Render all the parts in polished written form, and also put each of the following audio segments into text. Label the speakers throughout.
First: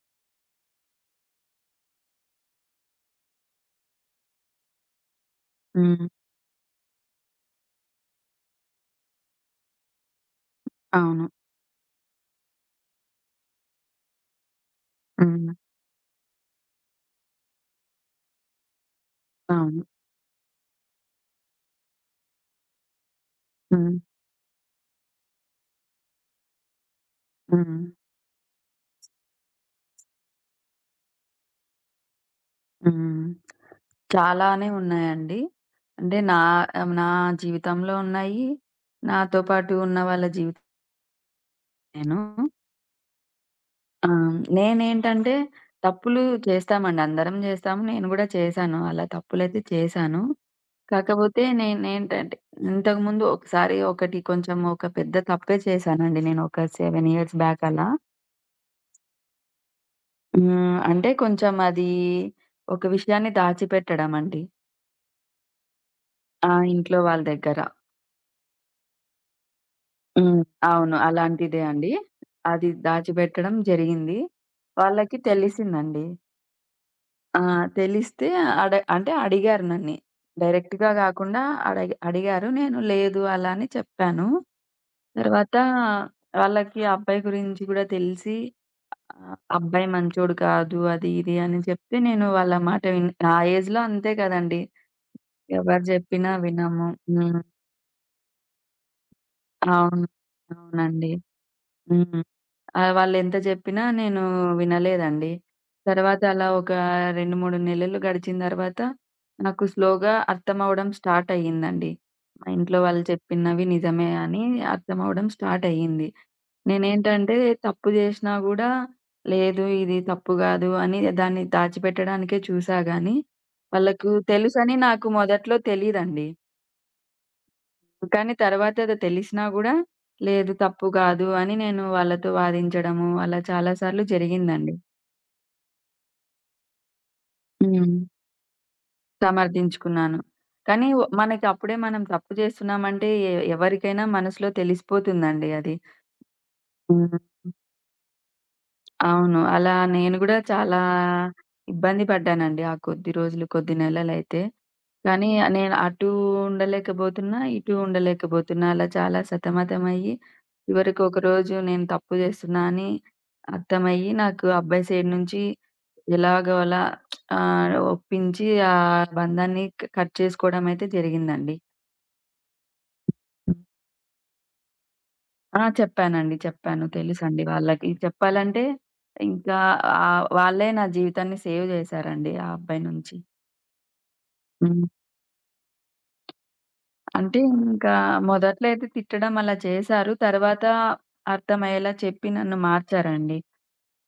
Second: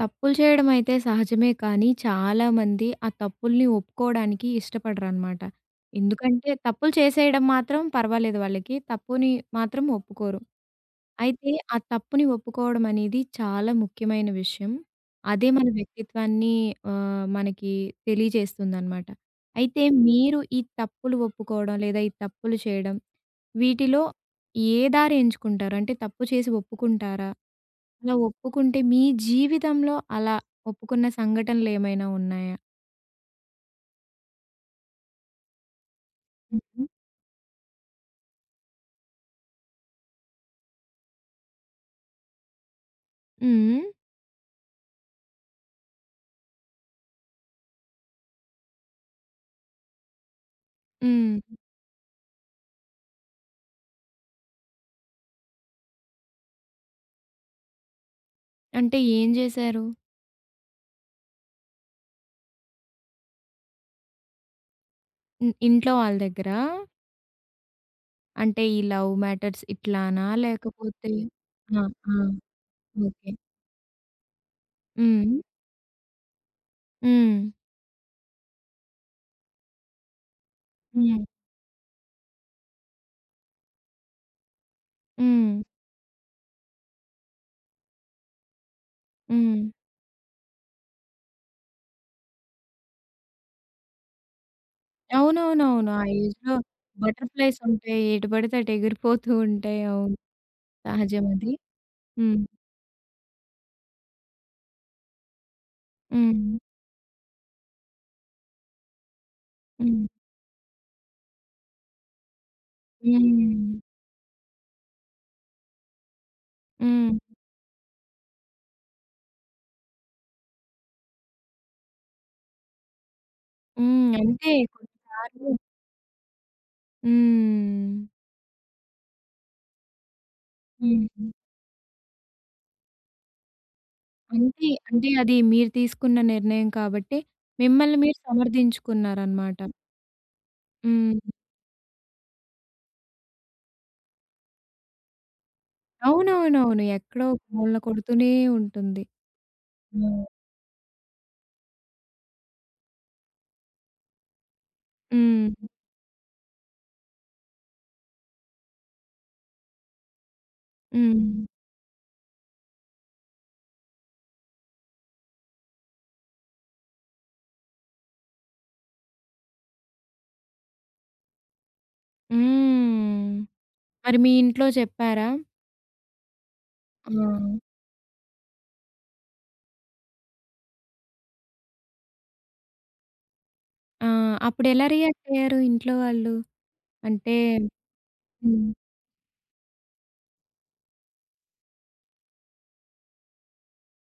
Speaker 1: తప్పులు చేయడమైతే సహజమే కానీ, చాలామంది ఆ తప్పుల్ని ఒప్పుకోడానికి ఇష్టపడరనమాట.
Speaker 2: హ్మ్.
Speaker 1: ఎందుకంటే, తప్పులు చేసేయడం మాత్రం పర్వాలేదు వాళ్ళకి. తప్పుని మాత్రం ఒప్పుకోరు.
Speaker 2: అవును.
Speaker 1: అయితే, ఆ తప్పుని ఒప్పుకోవడం అనేది చాలా ముఖ్యమైన విషయం. అదే
Speaker 2: హ్మ్.
Speaker 1: మన వ్యక్తిత్వాన్ని మనకి తెలియజేస్తుందనమాట. అయితే,
Speaker 2: అవును.
Speaker 1: మీరు ఈ తప్పులు ఒప్పుకోవడం, లేదా ఈ తప్పులు చేయడం,
Speaker 2: హ్మ్.
Speaker 1: వీటిలో ఏ దారి ఎంచుకుంటారు? అంటే, తప్పు చేసి ఒప్పుకుంటారా?
Speaker 2: హ్మ్.
Speaker 1: అలా ఒప్పుకుంటే మీ జీవితంలో అలా ఒప్పుకున్న సంఘటనలేమైనా ఉన్నాయా?
Speaker 2: హ్మ్. చాలానే ఉన్నాయండి. అంటే నా
Speaker 1: హుహు.
Speaker 2: నా జీవితంలో ఉన్నాయి. నాతో పాటు ఉన్న వాళ్ళ జీవితం నేను.
Speaker 1: హ్మ్.
Speaker 2: ఆ! నేనేంటంటే తప్పులు చేస్తామండి. అందరం చేస్తాము. నేను గూడా చేశాను. అలా తప్పులైతే చేశాను.
Speaker 1: హ్మ్.
Speaker 2: కాకపోతే నేనేంటంటే ఇంతకుముందు ఒకసారి ఒకటి కొంచెం ఒక పెద్ద తప్పే చేశానండి, నేను ఒక 7 ఇయర్స్ బ్యాక్ అలా.
Speaker 1: అంటే ఏం జేశారు?
Speaker 2: హ్మ్. అంటే కొంచెం అది ఒక విషయాన్ని దాచిపెట్టడం అండి.
Speaker 1: ఇంట్లో వాళ్ళ
Speaker 2: ఆ!
Speaker 1: దగ్గరా?
Speaker 2: ఇంట్లో వాళ్ళ దగ్గర.
Speaker 1: అంటే ఈ లవ్ మ్యాటర్స్ ఇట్లానా?
Speaker 2: హ్మ్. అవును,
Speaker 1: లేకపోతే
Speaker 2: అలాంటిదే
Speaker 1: ఆ!
Speaker 2: అండి.
Speaker 1: ఆ!
Speaker 2: అది
Speaker 1: ఓకే.
Speaker 2: దాచిపెట్టడం జరిగింది. వాళ్ళకి
Speaker 1: హ్మ్.
Speaker 2: తెలిసిందండి.
Speaker 1: హ్మ్.
Speaker 2: ఆ! తెలిస్తే అంటే అడిగారు నన్ని. డైరెక్ట్‌గా
Speaker 1: హ్మ్.
Speaker 2: గాకుండా అడిగారు. నేను లేదు అలా అని చెప్పాను.
Speaker 1: హ్మ్.
Speaker 2: తర్వాత వాళ్ళకి ఆ అబ్బాయి గురించి కూడా తెలిసి,
Speaker 1: హ్మ్.
Speaker 2: అబ్బాయి మంచోడు కాదు అది ఇది అని చెప్తే నేను వాళ్ళ మాట విన్ ఆ ఏజ్‌లో అంతే కదండీ! ఎవరు
Speaker 1: అవునవునవును. ఆ
Speaker 2: జెప్పినా
Speaker 1: ఏజ్‌లో
Speaker 2: వినము. హ్మ్.
Speaker 1: బటర్‌ఫ్లైస్ ఉంటాయి. ఎటు పడితే అటు ఎగిరిపోతూ ఉంటాయి.
Speaker 2: అవును.
Speaker 1: అవును.
Speaker 2: అవునండి.
Speaker 1: సహజం అది.
Speaker 2: హ్మ్.
Speaker 1: హ్మ్.
Speaker 2: ఆ! వాళ్ళెంత జెప్పినా నేను వినలేదండి. తర్వాత అలా
Speaker 1: హ్మ్.
Speaker 2: ఒక 2, 3 నెలలు గడిచిన తర్వాత నాకు
Speaker 1: హ్మ్.
Speaker 2: స్లోగా అర్థమవ్వడం స్టార్ట్ అయ్యిందండి. మా ఇంట్లో వాళ్ళు చెప్పినవి
Speaker 1: హ్మ్.
Speaker 2: నిజమే అని అర్థమవ్వడం స్టార్ట్ అయ్యింది.
Speaker 1: హ్మ్.
Speaker 2: నేనేంటంటే తప్పు జేసినా గూడా లేదు ఇది తప్పు గాదు అని దాన్ని దాచిపెట్టడానికే చూసా గానీ, వాళ్ళకు
Speaker 1: హ్మ్. అంతే
Speaker 2: తెలుసని నాకు
Speaker 1: కొన్నిసార్లు
Speaker 2: మొదట్లో తెలీదండి.
Speaker 1: హ్మ్.
Speaker 2: కానీ తర్వాత అది తెలిసినా గూడా, లేదు తప్పు కాదు
Speaker 1: హ్మ్.
Speaker 2: అని నేను వాళ్ళతో వాదించడము, అలా చాలా సార్లు
Speaker 1: అంతే.
Speaker 2: జరిగిందండి.
Speaker 1: అంటే అది మీరు తీసుకున్న నిర్ణయం కాబట్టి,
Speaker 2: హ్మ్.
Speaker 1: మిమ్మల్ని మీరు సమర్థించుకున్నారనమాట.
Speaker 2: సమర్థించుకున్నాను. కానీ
Speaker 1: హ్మ్.
Speaker 2: మనకి అప్పుడే మనం తప్పు చేస్తున్నామంటే ఎవరికైనా మనసులో తెలిసిపోతుందండి అది.
Speaker 1: అవునవునవును.
Speaker 2: హ్మ్.
Speaker 1: ఎక్కడో ఒక మూలన కొడుతూనే ఉంటుంది.
Speaker 2: అవును. అలా నేను
Speaker 1: హ్మ్.
Speaker 2: గూడా చాలా ఇబ్బంది పడ్డానండి ఆ కొద్ది రోజులు, కొద్ది నెలలైతే. కానీ
Speaker 1: హ్మ్.
Speaker 2: నేను అటూ ఉండలేకపోతున్నా, ఇటూ ఉండలేకపోతున్నా. అలా చాలా సతమతమయ్యి, చివరికి
Speaker 1: హ్మ్.
Speaker 2: ఒకరోజు నేను తప్పు చేస్తున్నా అని అర్థమయ్యి, నాకు అబ్బాయి సైడ్ నుంచి ఎలాగో అలా ఒప్పించి ఆ బంధాన్ని కట్ చేసుకోవడమయితే జరిగిందండి.
Speaker 1: హ్మ్. మరి మీ ఇంట్లో చెప్పారా?
Speaker 2: ఆ! చెప్పానండి. చెప్పాను.
Speaker 1: ఆ!
Speaker 2: తెలుసండి వాళ్ళకి. చెప్పాలంటే ఇంకా, వాళ్ళే నా జీవితాన్ని సేవ్ చేశారండి ఆ అబ్బాయి నుంచి.
Speaker 1: ఆ! అప్పుడెలా
Speaker 2: హ్మ్.
Speaker 1: రియాక్ట్ అయ్యారు ఇంట్లో వాళ్ళు? అంటే
Speaker 2: అంటే ఇంకా మొదట్లో
Speaker 1: హ్మ్.
Speaker 2: అయితే తిట్టడం అలా చేశారు. తర్వాత అర్థమయ్యేలా చెప్పి నన్ను మార్చారండి.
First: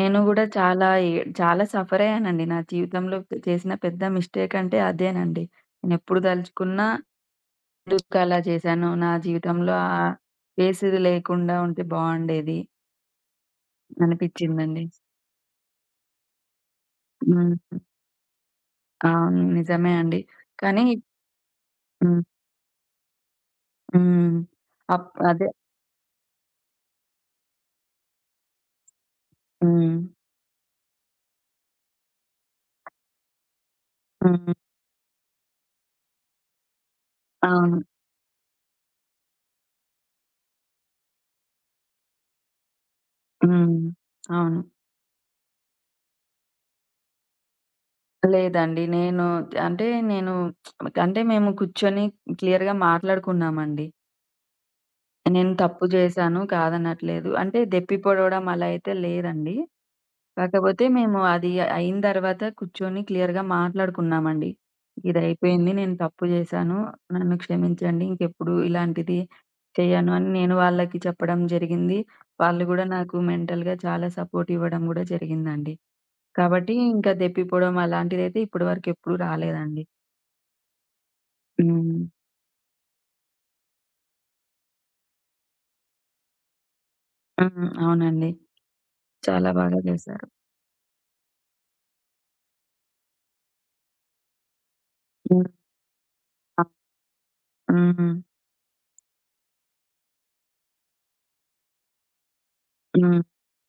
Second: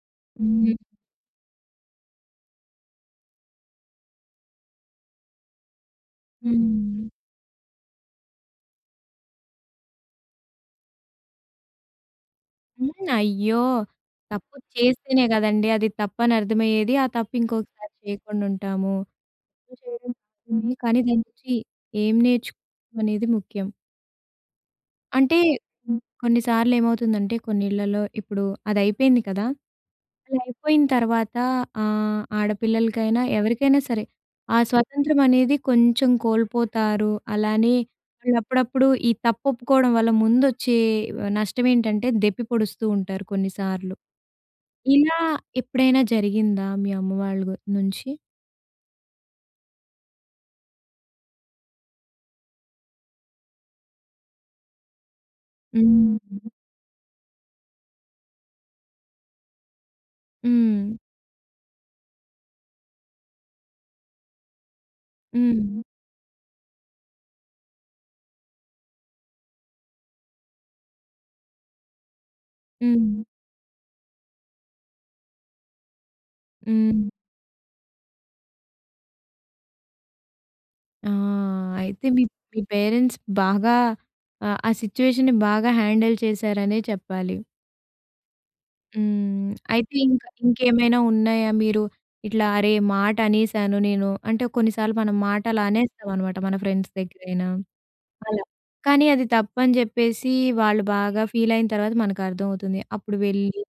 Speaker 2: నేను గూడా
Speaker 1: హ్మ్.
Speaker 2: చాలా చాలా సఫర్ అయ్యానండి. నా జీవితంలో చేసిన పెద్ద మిస్టేక్ అంటే అదేనండి. నేనెప్పుడు
Speaker 1: హ్మ్.
Speaker 2: దలుచుకున్నా
Speaker 1: హ్మ్.
Speaker 2: ఎందుకు అలా చేశాను, నా జీవితంలో ఆ ఫేస్ ఇది లేకుండా ఉంటే బావుండేది
Speaker 1: హ్మ్. అయ్యో! తప్పు
Speaker 2: అనిపిచ్చిందండి.
Speaker 1: చేస్తేనే కదండీ అది తప్పని అర్థమయ్యేది. ఆ తప్పు
Speaker 2: హ్మ్.
Speaker 1: ఇంకొకసారి చేయకుండా ఉంటాము.
Speaker 2: అవును,
Speaker 1: ప్రయత్నం
Speaker 2: నిజమే
Speaker 1: చేయడం
Speaker 2: అండి.
Speaker 1: బాగుంది.
Speaker 2: కానీ
Speaker 1: కానీ దాని నుంచి ఏం
Speaker 2: హ్మ్.
Speaker 1: నేర్చుకున్నాం అనేది ముఖ్యం.
Speaker 2: హ్మ్.
Speaker 1: అంటే
Speaker 2: అదే
Speaker 1: కొన్నిసార్లు ఏమవుతుందంటే కొన్ని ఇళ్లలో ఇప్పుడు అదయిపోయింది కదా!
Speaker 2: హ్మ్.
Speaker 1: అలా అయిపోయిన తర్వాత ఆడపిల్లలకైనా ఎవరికైనా సరే
Speaker 2: హ్మ్.
Speaker 1: ఆ స్వతంత్రం అనేది కొంచెం కోల్పోతారు. అలానే
Speaker 2: అవును.
Speaker 1: వాళ్ళు అప్పుడప్పుడు ఈ తప్పొప్పుకోవడం వల్ల ముందొచ్చే నష్టం ఏంటంటే దెప్పి పొడుస్తూ ఉంటారు
Speaker 2: హ్మ్.
Speaker 1: కొన్నిసార్లు.
Speaker 2: అవును.
Speaker 1: ఇలా ఎప్పుడైనా జరిగిందా మీ అమ్మ వాళ్ళ నుంచి?
Speaker 2: లేదండి. నేను అంటే నేను అంటే మేము కూర్చొని క్లియర్‌గా మాట్లాడుకున్నామండి. నేను తప్పు
Speaker 1: హ్మ్.
Speaker 2: జేశాను కాదనట్లేదు. అంటే దెప్పి పొడవడం అలా అయితే లేదండి. కాకపోతే
Speaker 1: హ్మ్.
Speaker 2: మేము అది అయిన తర్వాత కూర్చొని క్లియర్‌గా మాట్లాడుకున్నామండి. ఇదయిపోయింది.
Speaker 1: హ్మ్.
Speaker 2: నేను తప్పు చేశాను. నన్ను క్షమించండి. ఇంకెప్పుడు ఇలాంటిది చేయను అని నేను వాళ్ళకి చెప్పడం జరిగింది. వాళ్ళు గూడా నాకు
Speaker 1: హ్మ్.
Speaker 2: మెంటల్‌గా చాలా సపోర్ట్ ఇవ్వడం గూడా జరిగిందండి. కాబట్టి
Speaker 1: హ్మ్.
Speaker 2: ఇంకా దెప్పిపోవడం అలాంటిదైతే ఇప్పటి వరకు ఎప్పుడు రాలేదండి.
Speaker 1: ఆ!
Speaker 2: హ్మ్.
Speaker 1: అయితే మీ మీ పేరెంట్స్ బాగా ఆ సిట్యుయేషన్‌ని బాగా హ్యాండిల్ చేశారనే చెప్పాలి.
Speaker 2: హ్మ్. అవునండి. చాలా
Speaker 1: హ్మ్.
Speaker 2: బాగా
Speaker 1: అయితే
Speaker 2: చేశారు.
Speaker 1: ఇంకా ఇంకేమైనా ఉన్నాయా? మీరు ఇట్లా అరే! మాట అనేసాను నేను అంటే కొన్నిసార్లు మనం మాట
Speaker 2: హ్మ్.
Speaker 1: అలా అనేస్తామనమాట మన ఫ్రెండ్స్ దగ్గరైనా
Speaker 2: హ్మ్. హ్మ్.
Speaker 1: అలా. కానీ అది తప్పని జెప్పేసి వాళ్ళు బాగా ఫీల్ అయిన తర్వాత మనకు అర్థమవుతుంది. అప్పుడు
Speaker 2: హ్మ్.
Speaker 1: వెళ్ళి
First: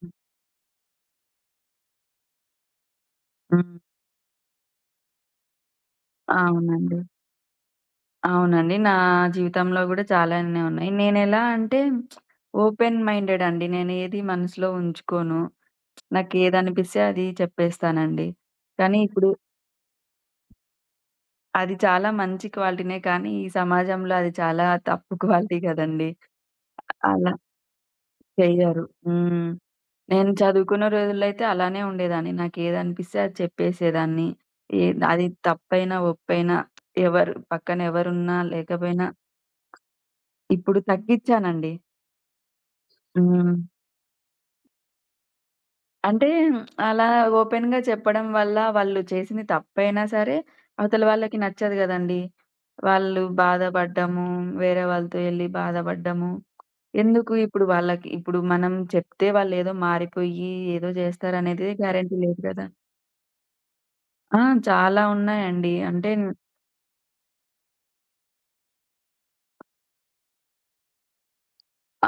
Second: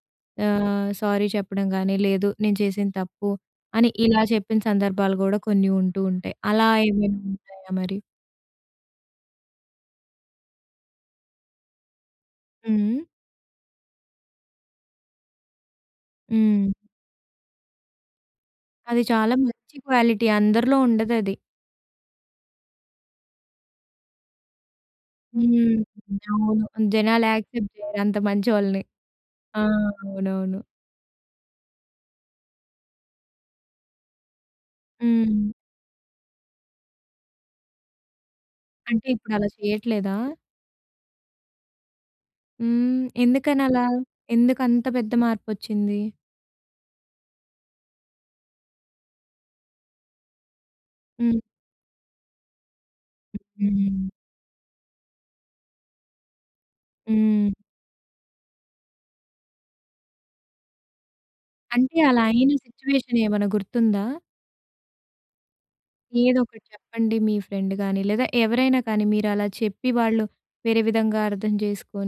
Speaker 1: సారీ చెప్పడం గాని, లేదు నేను చేసింది తప్పు
Speaker 2: హ్మ్.
Speaker 1: అని ఇలా చెప్పిన సందర్భాలు గూడా కొన్ని ఉంటూ ఉంటాయి. అలా
Speaker 2: అవునండి.
Speaker 1: ఏమైనా ఉంటాయా మరి?
Speaker 2: అవునండి. నా జీవితంలో గూడా చాలానే ఉన్నాయి. నేనెలా అంటే
Speaker 1: హ్మ్.
Speaker 2: ఓపెన్ మైండెడ్ అండి. నేనేది మనసులో ఉంచుకోను.
Speaker 1: హ్మ్.
Speaker 2: నాకేదనిపిస్తే అది చెప్పేస్తానండి. కానీ
Speaker 1: అది
Speaker 2: ఇప్పుడు
Speaker 1: చాలా మంచి క్వాలిటీ. అందరిలో ఉండదది.
Speaker 2: అది చాలా మంచి క్వాలిటీనే, కానీ ఈ సమాజంలో అది చాలా తప్పు క్వాలిటీ
Speaker 1: హ్మ్.
Speaker 2: గదండీ.
Speaker 1: అవును. జనాలు
Speaker 2: అలా
Speaker 1: యాక్సెప్ట్ చేయరు అంత మంచోళ్ళని.
Speaker 2: చెయ్యరు. హ్మ్.
Speaker 1: ఆ!
Speaker 2: నేను
Speaker 1: అవునవును.
Speaker 2: చదువుకున్న రోజుల్లో అయితే అలానే ఉండేదాన్ని. నాకేదనిపిస్తే అది చెప్పేసేదాన్ని. అది
Speaker 1: హ్మ్.
Speaker 2: తప్పైనా, ఒప్పైనా ఎవరు పక్కన ఎవరున్నా లేకపోయినా.
Speaker 1: అంటే ఇప్పుడలా చేయట్లేదా?
Speaker 2: ఇప్పుడు తగ్గిచ్చానండి.
Speaker 1: హ్మ్.
Speaker 2: హ్మ్.
Speaker 1: ఎందుకనలా? ఎందుకంత పెద్ద మార్పొచ్చింది?
Speaker 2: అంటే అలా ఓపెన్‌గా చెప్పడం వల్ల వాళ్ళు చేసింది తప్పైనా సరే, అవతల వాళ్ళకి
Speaker 1: హ్మ్.
Speaker 2: నచ్చదు గదండీ! వాళ్ళు
Speaker 1: హ్మ్.
Speaker 2: బాధపడ్డము, వేరే వాళ్ళతో ఎళ్లి బాధపడ్డము. ఎందుకు
Speaker 1: హ్మ్.
Speaker 2: ఇప్పుడు వాళ్ళకి, ఇప్పుడు మనం చెప్తే వాళ్ళేదో మారిపోయి ఏదో జేస్తారనేది
Speaker 1: అంటే
Speaker 2: గ్యారంటీ
Speaker 1: అలా
Speaker 2: లేదు
Speaker 1: అయిన
Speaker 2: గదా!
Speaker 1: సిట్యుయేషన్ ఏమైనా గుర్తుందా?
Speaker 2: ఆ! చాలా ఉన్నాయండి. అంటే
Speaker 1: ఏదొకటి చెప్పండి మీ ఫ్రెండ్ గాని, లేదా ఎవరైనా కానీ మీరలా చెప్పి వాళ్ళు వేరే విధంగా అర్థం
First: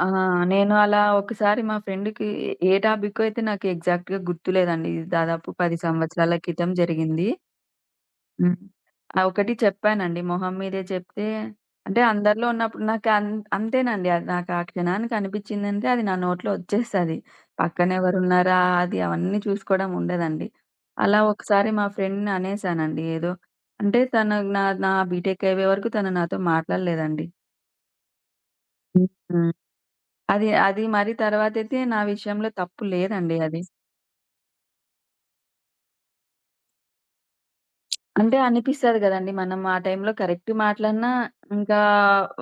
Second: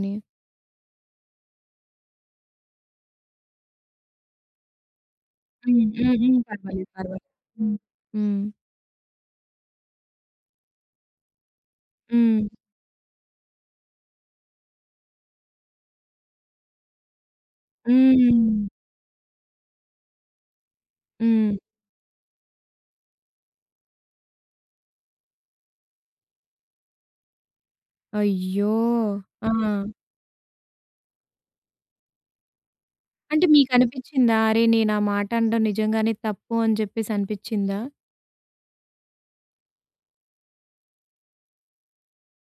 Speaker 2: ఆ! నేను అలా ఒకసారి మా ఫ్రెండ్‌కి టాపిక్కో అయితే నాకు ఎగ్జాక్ట్‌గా గుర్తులేదండి. ఇది దాదాపు 10
Speaker 1: హ్మ్. హ్మ్.
Speaker 2: సంవత్సరాల
Speaker 1: హ్మ్.
Speaker 2: క్రితం
Speaker 1: పర్వాలేదు. పర్వాలేదు.
Speaker 2: జరిగింది.
Speaker 1: హ్మ్. హ్మ్.
Speaker 2: హ్మ్. ఆ! ఒకటి చెప్పానండి. మొహం మీదే చెప్తే అంటే
Speaker 1: హ్మ్.
Speaker 2: అందరిలో ఉన్నప్పుడు నాకు అంతేనండి. అది నాకు ఆ క్షణానికి అనిపించిందంటే అది నా నోట్లో వచ్చేస్తది. పక్కన
Speaker 1: హ్మ్.
Speaker 2: ఎవరున్నారా అది అవన్నీ చూసుకోవడం ఉండదండి. అలా
Speaker 1: హ్మ్.
Speaker 2: ఒకసారి మా ఫ్రెండ్‌ని అనేసానండి ఏదో. అంటే తను నా నా బీటెక్ అయ్యే వరకు తను నాతో మాట్లాడలేదండి.
Speaker 1: అయ్యో!
Speaker 2: హ్మ్.
Speaker 1: ఆ!
Speaker 2: హ్మ్. అది అది మరి తర్వాతైతే నా విషయంలో తప్పు లేదండి
Speaker 1: అంటే
Speaker 2: అది.
Speaker 1: మీకనిపిచ్చిందా? అరే! నేనా మాట అనడం నిజంగానే తప్పు అని జెప్పేసి అనిపిచ్చిందా?
Speaker 2: అంటే అనిపిస్తది గదండీ. మనం ఆ టైంలో కరెక్ట్ మాట్లాడినా, ఇంకా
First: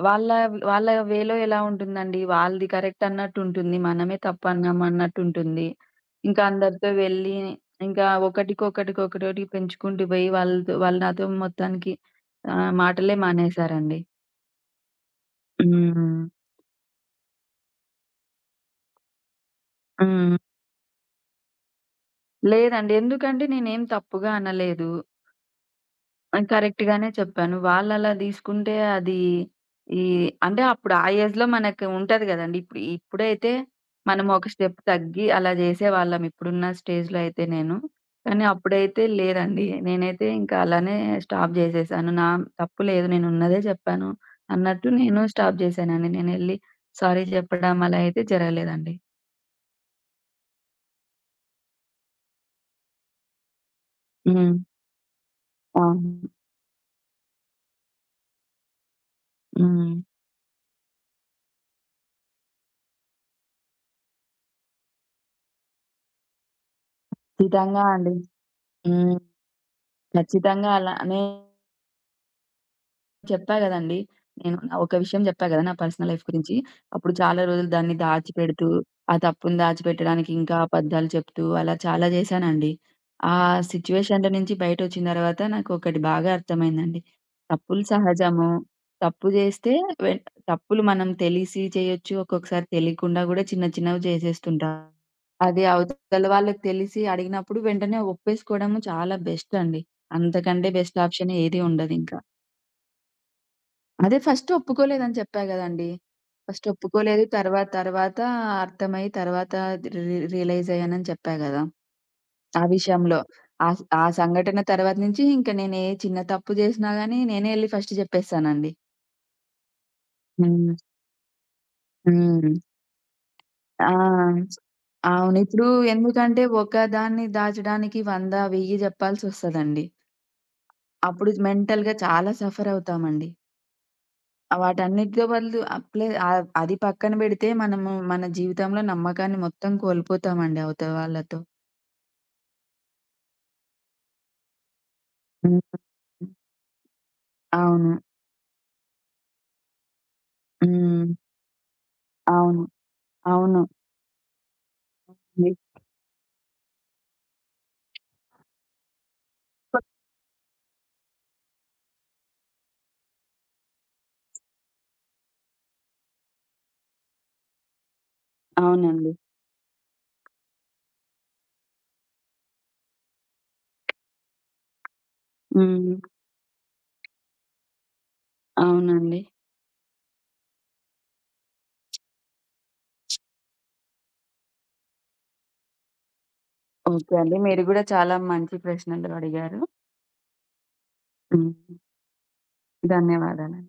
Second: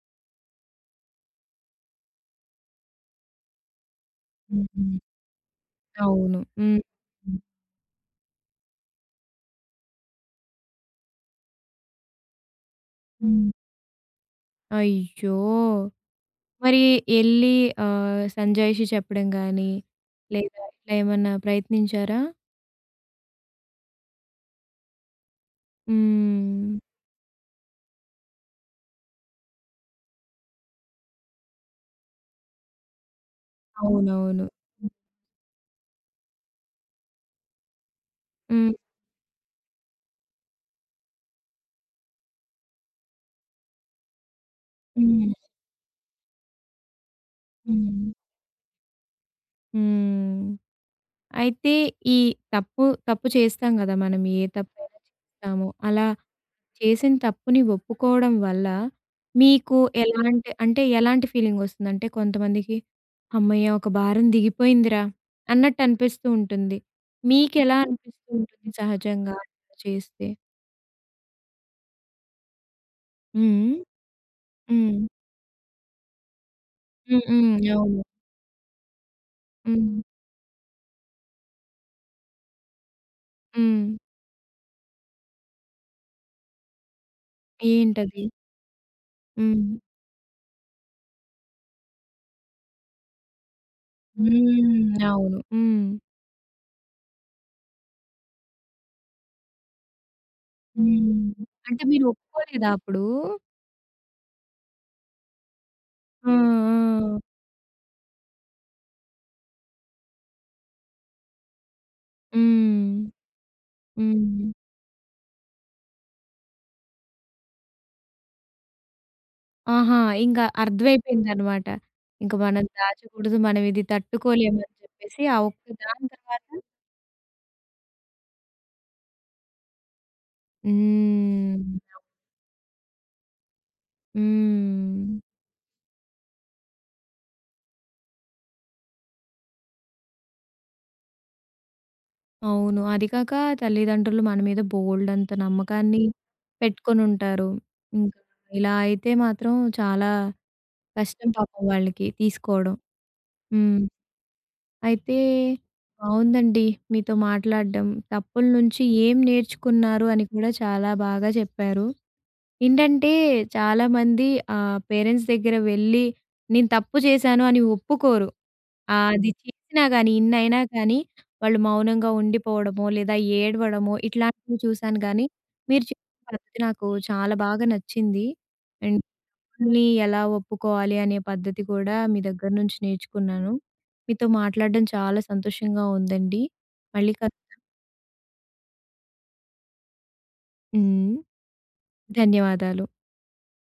Speaker 2: వాళ్ళ వాళ్ళ వేలో ఎలా ఉంటుందండి. వాళ్ళది కరెక్ట్ అన్నట్టుంటుంది. మనమే
Speaker 1: హ్మ్.
Speaker 2: తప్పన్నామన్నట్టుంటుంది.
Speaker 1: అవును.
Speaker 2: ఇంకా
Speaker 1: హ్మ్.
Speaker 2: అందరితో వెళ్ళి, ఇంకా ఒకటికొకటికొకటోటి పెంచుకుంటూ పోయి వాళ్ళు నాతో మొత్తానికి మాటలే
Speaker 1: హ్మ్.
Speaker 2: మానేసారండి.
Speaker 1: అయ్యో!
Speaker 2: హ్మ్.
Speaker 1: మరి ఎళ్లి సంజాయిషీ చెప్పడం గాని,
Speaker 2: హ్మ్.
Speaker 1: లేదా ఇట్లా ఏమన్నా ప్రయత్నించారా?
Speaker 2: లేదండి. ఎందుకంటే నేనేం తప్పుగా అనలేదు. ఆ!
Speaker 1: హ్మ్.
Speaker 2: కరెక్ట్ గానే చెప్పాను. వాళ్ళలా దీసుకుంటే అది ఈ అంటే అప్పుడు ఆ ఏజ్‌లో మనకి ఉంటది గదండీ. ఇప్పుడు మనం
Speaker 1: అవునవును.
Speaker 2: ఒక స్టెప్
Speaker 1: హ్మ్.
Speaker 2: తగ్గి అలా జేసేవాళ్ళం ఇప్పుడున్న స్టేజ్‌లో అయితే నేను. కానీ
Speaker 1: హ్మ్.
Speaker 2: అప్పుడైతే లేదండి. నేనైతే ఇంకా అలానే స్టాప్ జేసేసాను. నా తప్పు లేదు నేనున్నదే జెప్పాను అన్నట్టు నేను
Speaker 1: హ్మ్.
Speaker 2: స్టాప్ జేశానండి. నేనెళ్ళి సారీ జెప్పడం అలా
Speaker 1: హ్మ్.
Speaker 2: అయితే జరగలేదండి.
Speaker 1: హ్మ్. అయితే ఈ తప్పు, తప్పు చేస్తాం గదా! మనం ఏ
Speaker 2: హ్మ్.
Speaker 1: తప్పైనా చేస్తాము. అలా
Speaker 2: అవును.
Speaker 1: చేసిన తప్పుని ఒప్పుకోవడం వల్ల మీకు
Speaker 2: హ్మ్.
Speaker 1: ఎలాంటి అంటే ఎలాంటి ఫీలింగొస్తుంది? అంటే కొంతమందికి హమ్మయ్య! ఒక భారం దిగిపోయిందిరా అన్నట్టు అనిపిస్తూ ఉంటుంది. మీకెలా
Speaker 2: ఖచ్చితంగా అండి.
Speaker 1: అనిపిస్తూ ఉంటుంది
Speaker 2: హ్మ్.
Speaker 1: సహజంగా అట్లా చేస్తే?
Speaker 2: ఖచ్చితంగా అలానే చెప్పా
Speaker 1: హ్మ్.
Speaker 2: గదండీ. నేను నా
Speaker 1: హ్మ్.
Speaker 2: ఒక విషయం జెప్పా గదా! నా పర్సనల్ లైఫ్ గురించి. అప్పుడు
Speaker 1: హ్మ్.
Speaker 2: చాలా
Speaker 1: హ్మ్.
Speaker 2: రోజులు దాన్ని
Speaker 1: అవును.
Speaker 2: దాచిపెడుతూ, ఆ తప్పుని
Speaker 1: హ్మ్.
Speaker 2: దాచిపెట్టడానికి ఇంకా అబద్ధాలు చెప్తూ అలా చాలా జేశానండి. ఆ
Speaker 1: హ్మ్.
Speaker 2: సిట్యుయేషన్‌లో నుంచి బయటొచ్చిన తర్వాత నాకొకటి బాగా అర్థమైందండి. తప్పులు
Speaker 1: ఏంటది?
Speaker 2: సహజము. తప్పు జేస్తే
Speaker 1: హ్మ్.
Speaker 2: వె తప్పులు మనం తెలిసి చేయొచ్చు. ఒక్కొక్కసారి తెలియకుండా గూడా చిన్న చిన్నవి చేసేస్తుంటాం.
Speaker 1: హ్మ్. అవును.
Speaker 2: అది
Speaker 1: హ్మ్.
Speaker 2: అవతల వాళ్ళకి తెలిసి అడిగినప్పుడు వెంటనే ఒప్పేసుకోవడము చాలా బెస్ట్ అండి. అంతకంటే బెస్ట్
Speaker 1: హ్మ్.
Speaker 2: ఆప్షన్ ఏది
Speaker 1: అంటే మీరు
Speaker 2: ఉండదింక.
Speaker 1: ఒప్పుకోలేదా అప్పుడు?
Speaker 2: అదే ఫస్ట్ ఒప్పుకోలేదని చెప్పా గదండీ!
Speaker 1: ఆ! ఆ!
Speaker 2: ఫస్ట్ ఒప్పుకోలేదు. తర్వాత తర్వాత అర్థమయ్యి తర్వాత రి రి రియలైజ్ అయ్యానని చెప్పా గదా! ఆ
Speaker 1: హ్మ్.
Speaker 2: విషయంలో. ఆ
Speaker 1: హ్మ్.
Speaker 2: సంఘటన తర్వాత నుంచి ఇంక నేనే చిన్న తప్పు జేసినా గానీ నేనే ఎళ్లి ఫస్ట్ జెప్పేస్తానండి.
Speaker 1: ఆహా! ఇంక
Speaker 2: హ్మ్.
Speaker 1: అర్థమైపోయిందనమాట. ఇంక
Speaker 2: హ్మ్.
Speaker 1: మనం దాచకూడదు, మనం ఇది
Speaker 2: ఆ!
Speaker 1: తట్టుకోలేమని చెప్పేసి ఆ
Speaker 2: అవును.
Speaker 1: ఒక్క
Speaker 2: ఇప్పుడు
Speaker 1: దాని
Speaker 2: ఎందుకంటే
Speaker 1: తర్వాత
Speaker 2: ఒకదాన్ని దాచడానికి 100, 1000 జెప్పాల్సొస్తదండి. అప్పుడు
Speaker 1: హ్మ్.
Speaker 2: మెంటల్‌గా చాలా సఫర్ అవుతామండి.
Speaker 1: హ్మ్.
Speaker 2: వాటన్నిటితో బదులు అది పక్కన బెడితే మనము మన జీవితంలో నమ్మకాన్ని మొత్తం కోల్పోతామండి అవతల వాళ్ళతో.
Speaker 1: అవును. అది కాక తల్లిదండ్రులు మన మీద బోలెడంత
Speaker 2: హ్మ్.
Speaker 1: నమ్మకాన్ని పెట్టుకొనుంటారు.
Speaker 2: అవును.
Speaker 1: ఇంకా ఇలా అయితే మాత్రం చాలా
Speaker 2: హ్మ్.
Speaker 1: కష్టం పాపం వాళ్ళకి
Speaker 2: అవును.
Speaker 1: తీసుకోవడం.
Speaker 2: అవును.
Speaker 1: హ్మ్. అయితే
Speaker 2: ని
Speaker 1: బావుందండి మీతో మాట్లాడడం. తప్పుల నుంచి ఏం నేర్చుకున్నారు అని కూడా చాలా బాగా చెప్పారు. ఏంటంటే చాలామంది పేరెంట్స్ దగ్గర వెళ్ళి నేను తప్పు చేశాను అని ఒప్పుకోరు.
Speaker 2: అవునండి.
Speaker 1: అది చేసినా గానీ, ఇన్నయినా కానీ వాళ్ళు మౌనంగా ఉండిపోవడమో, లేదా ఏడవడమో ఇట్లాంటివి చూశాను గానీ, మీరు
Speaker 2: హ్మ్.
Speaker 1: చెప్పిన పద్ధతి నాకు చాలా బాగా నచ్చింది. అండ్
Speaker 2: అవునండి.
Speaker 1: మిమ్మల్ని ఎలా ఒప్పుకోవాలి అనే పద్ధతి కూడా మీ దగ్గర నుంచి నేర్చుకున్నాను. మీతో మాట్లాడడం చాలా సంతోషంగా ఉందండి. మళ్ళీ
Speaker 2: ఓకే
Speaker 1: కల్
Speaker 2: అండి. మీరు గూడా చాలా మంచి ప్రశ్నలు అడిగారు.
Speaker 1: హ్మ్.
Speaker 2: హ్మ్.
Speaker 1: ధన్యవాదాలు.
Speaker 2: ధన్యవాదాలు.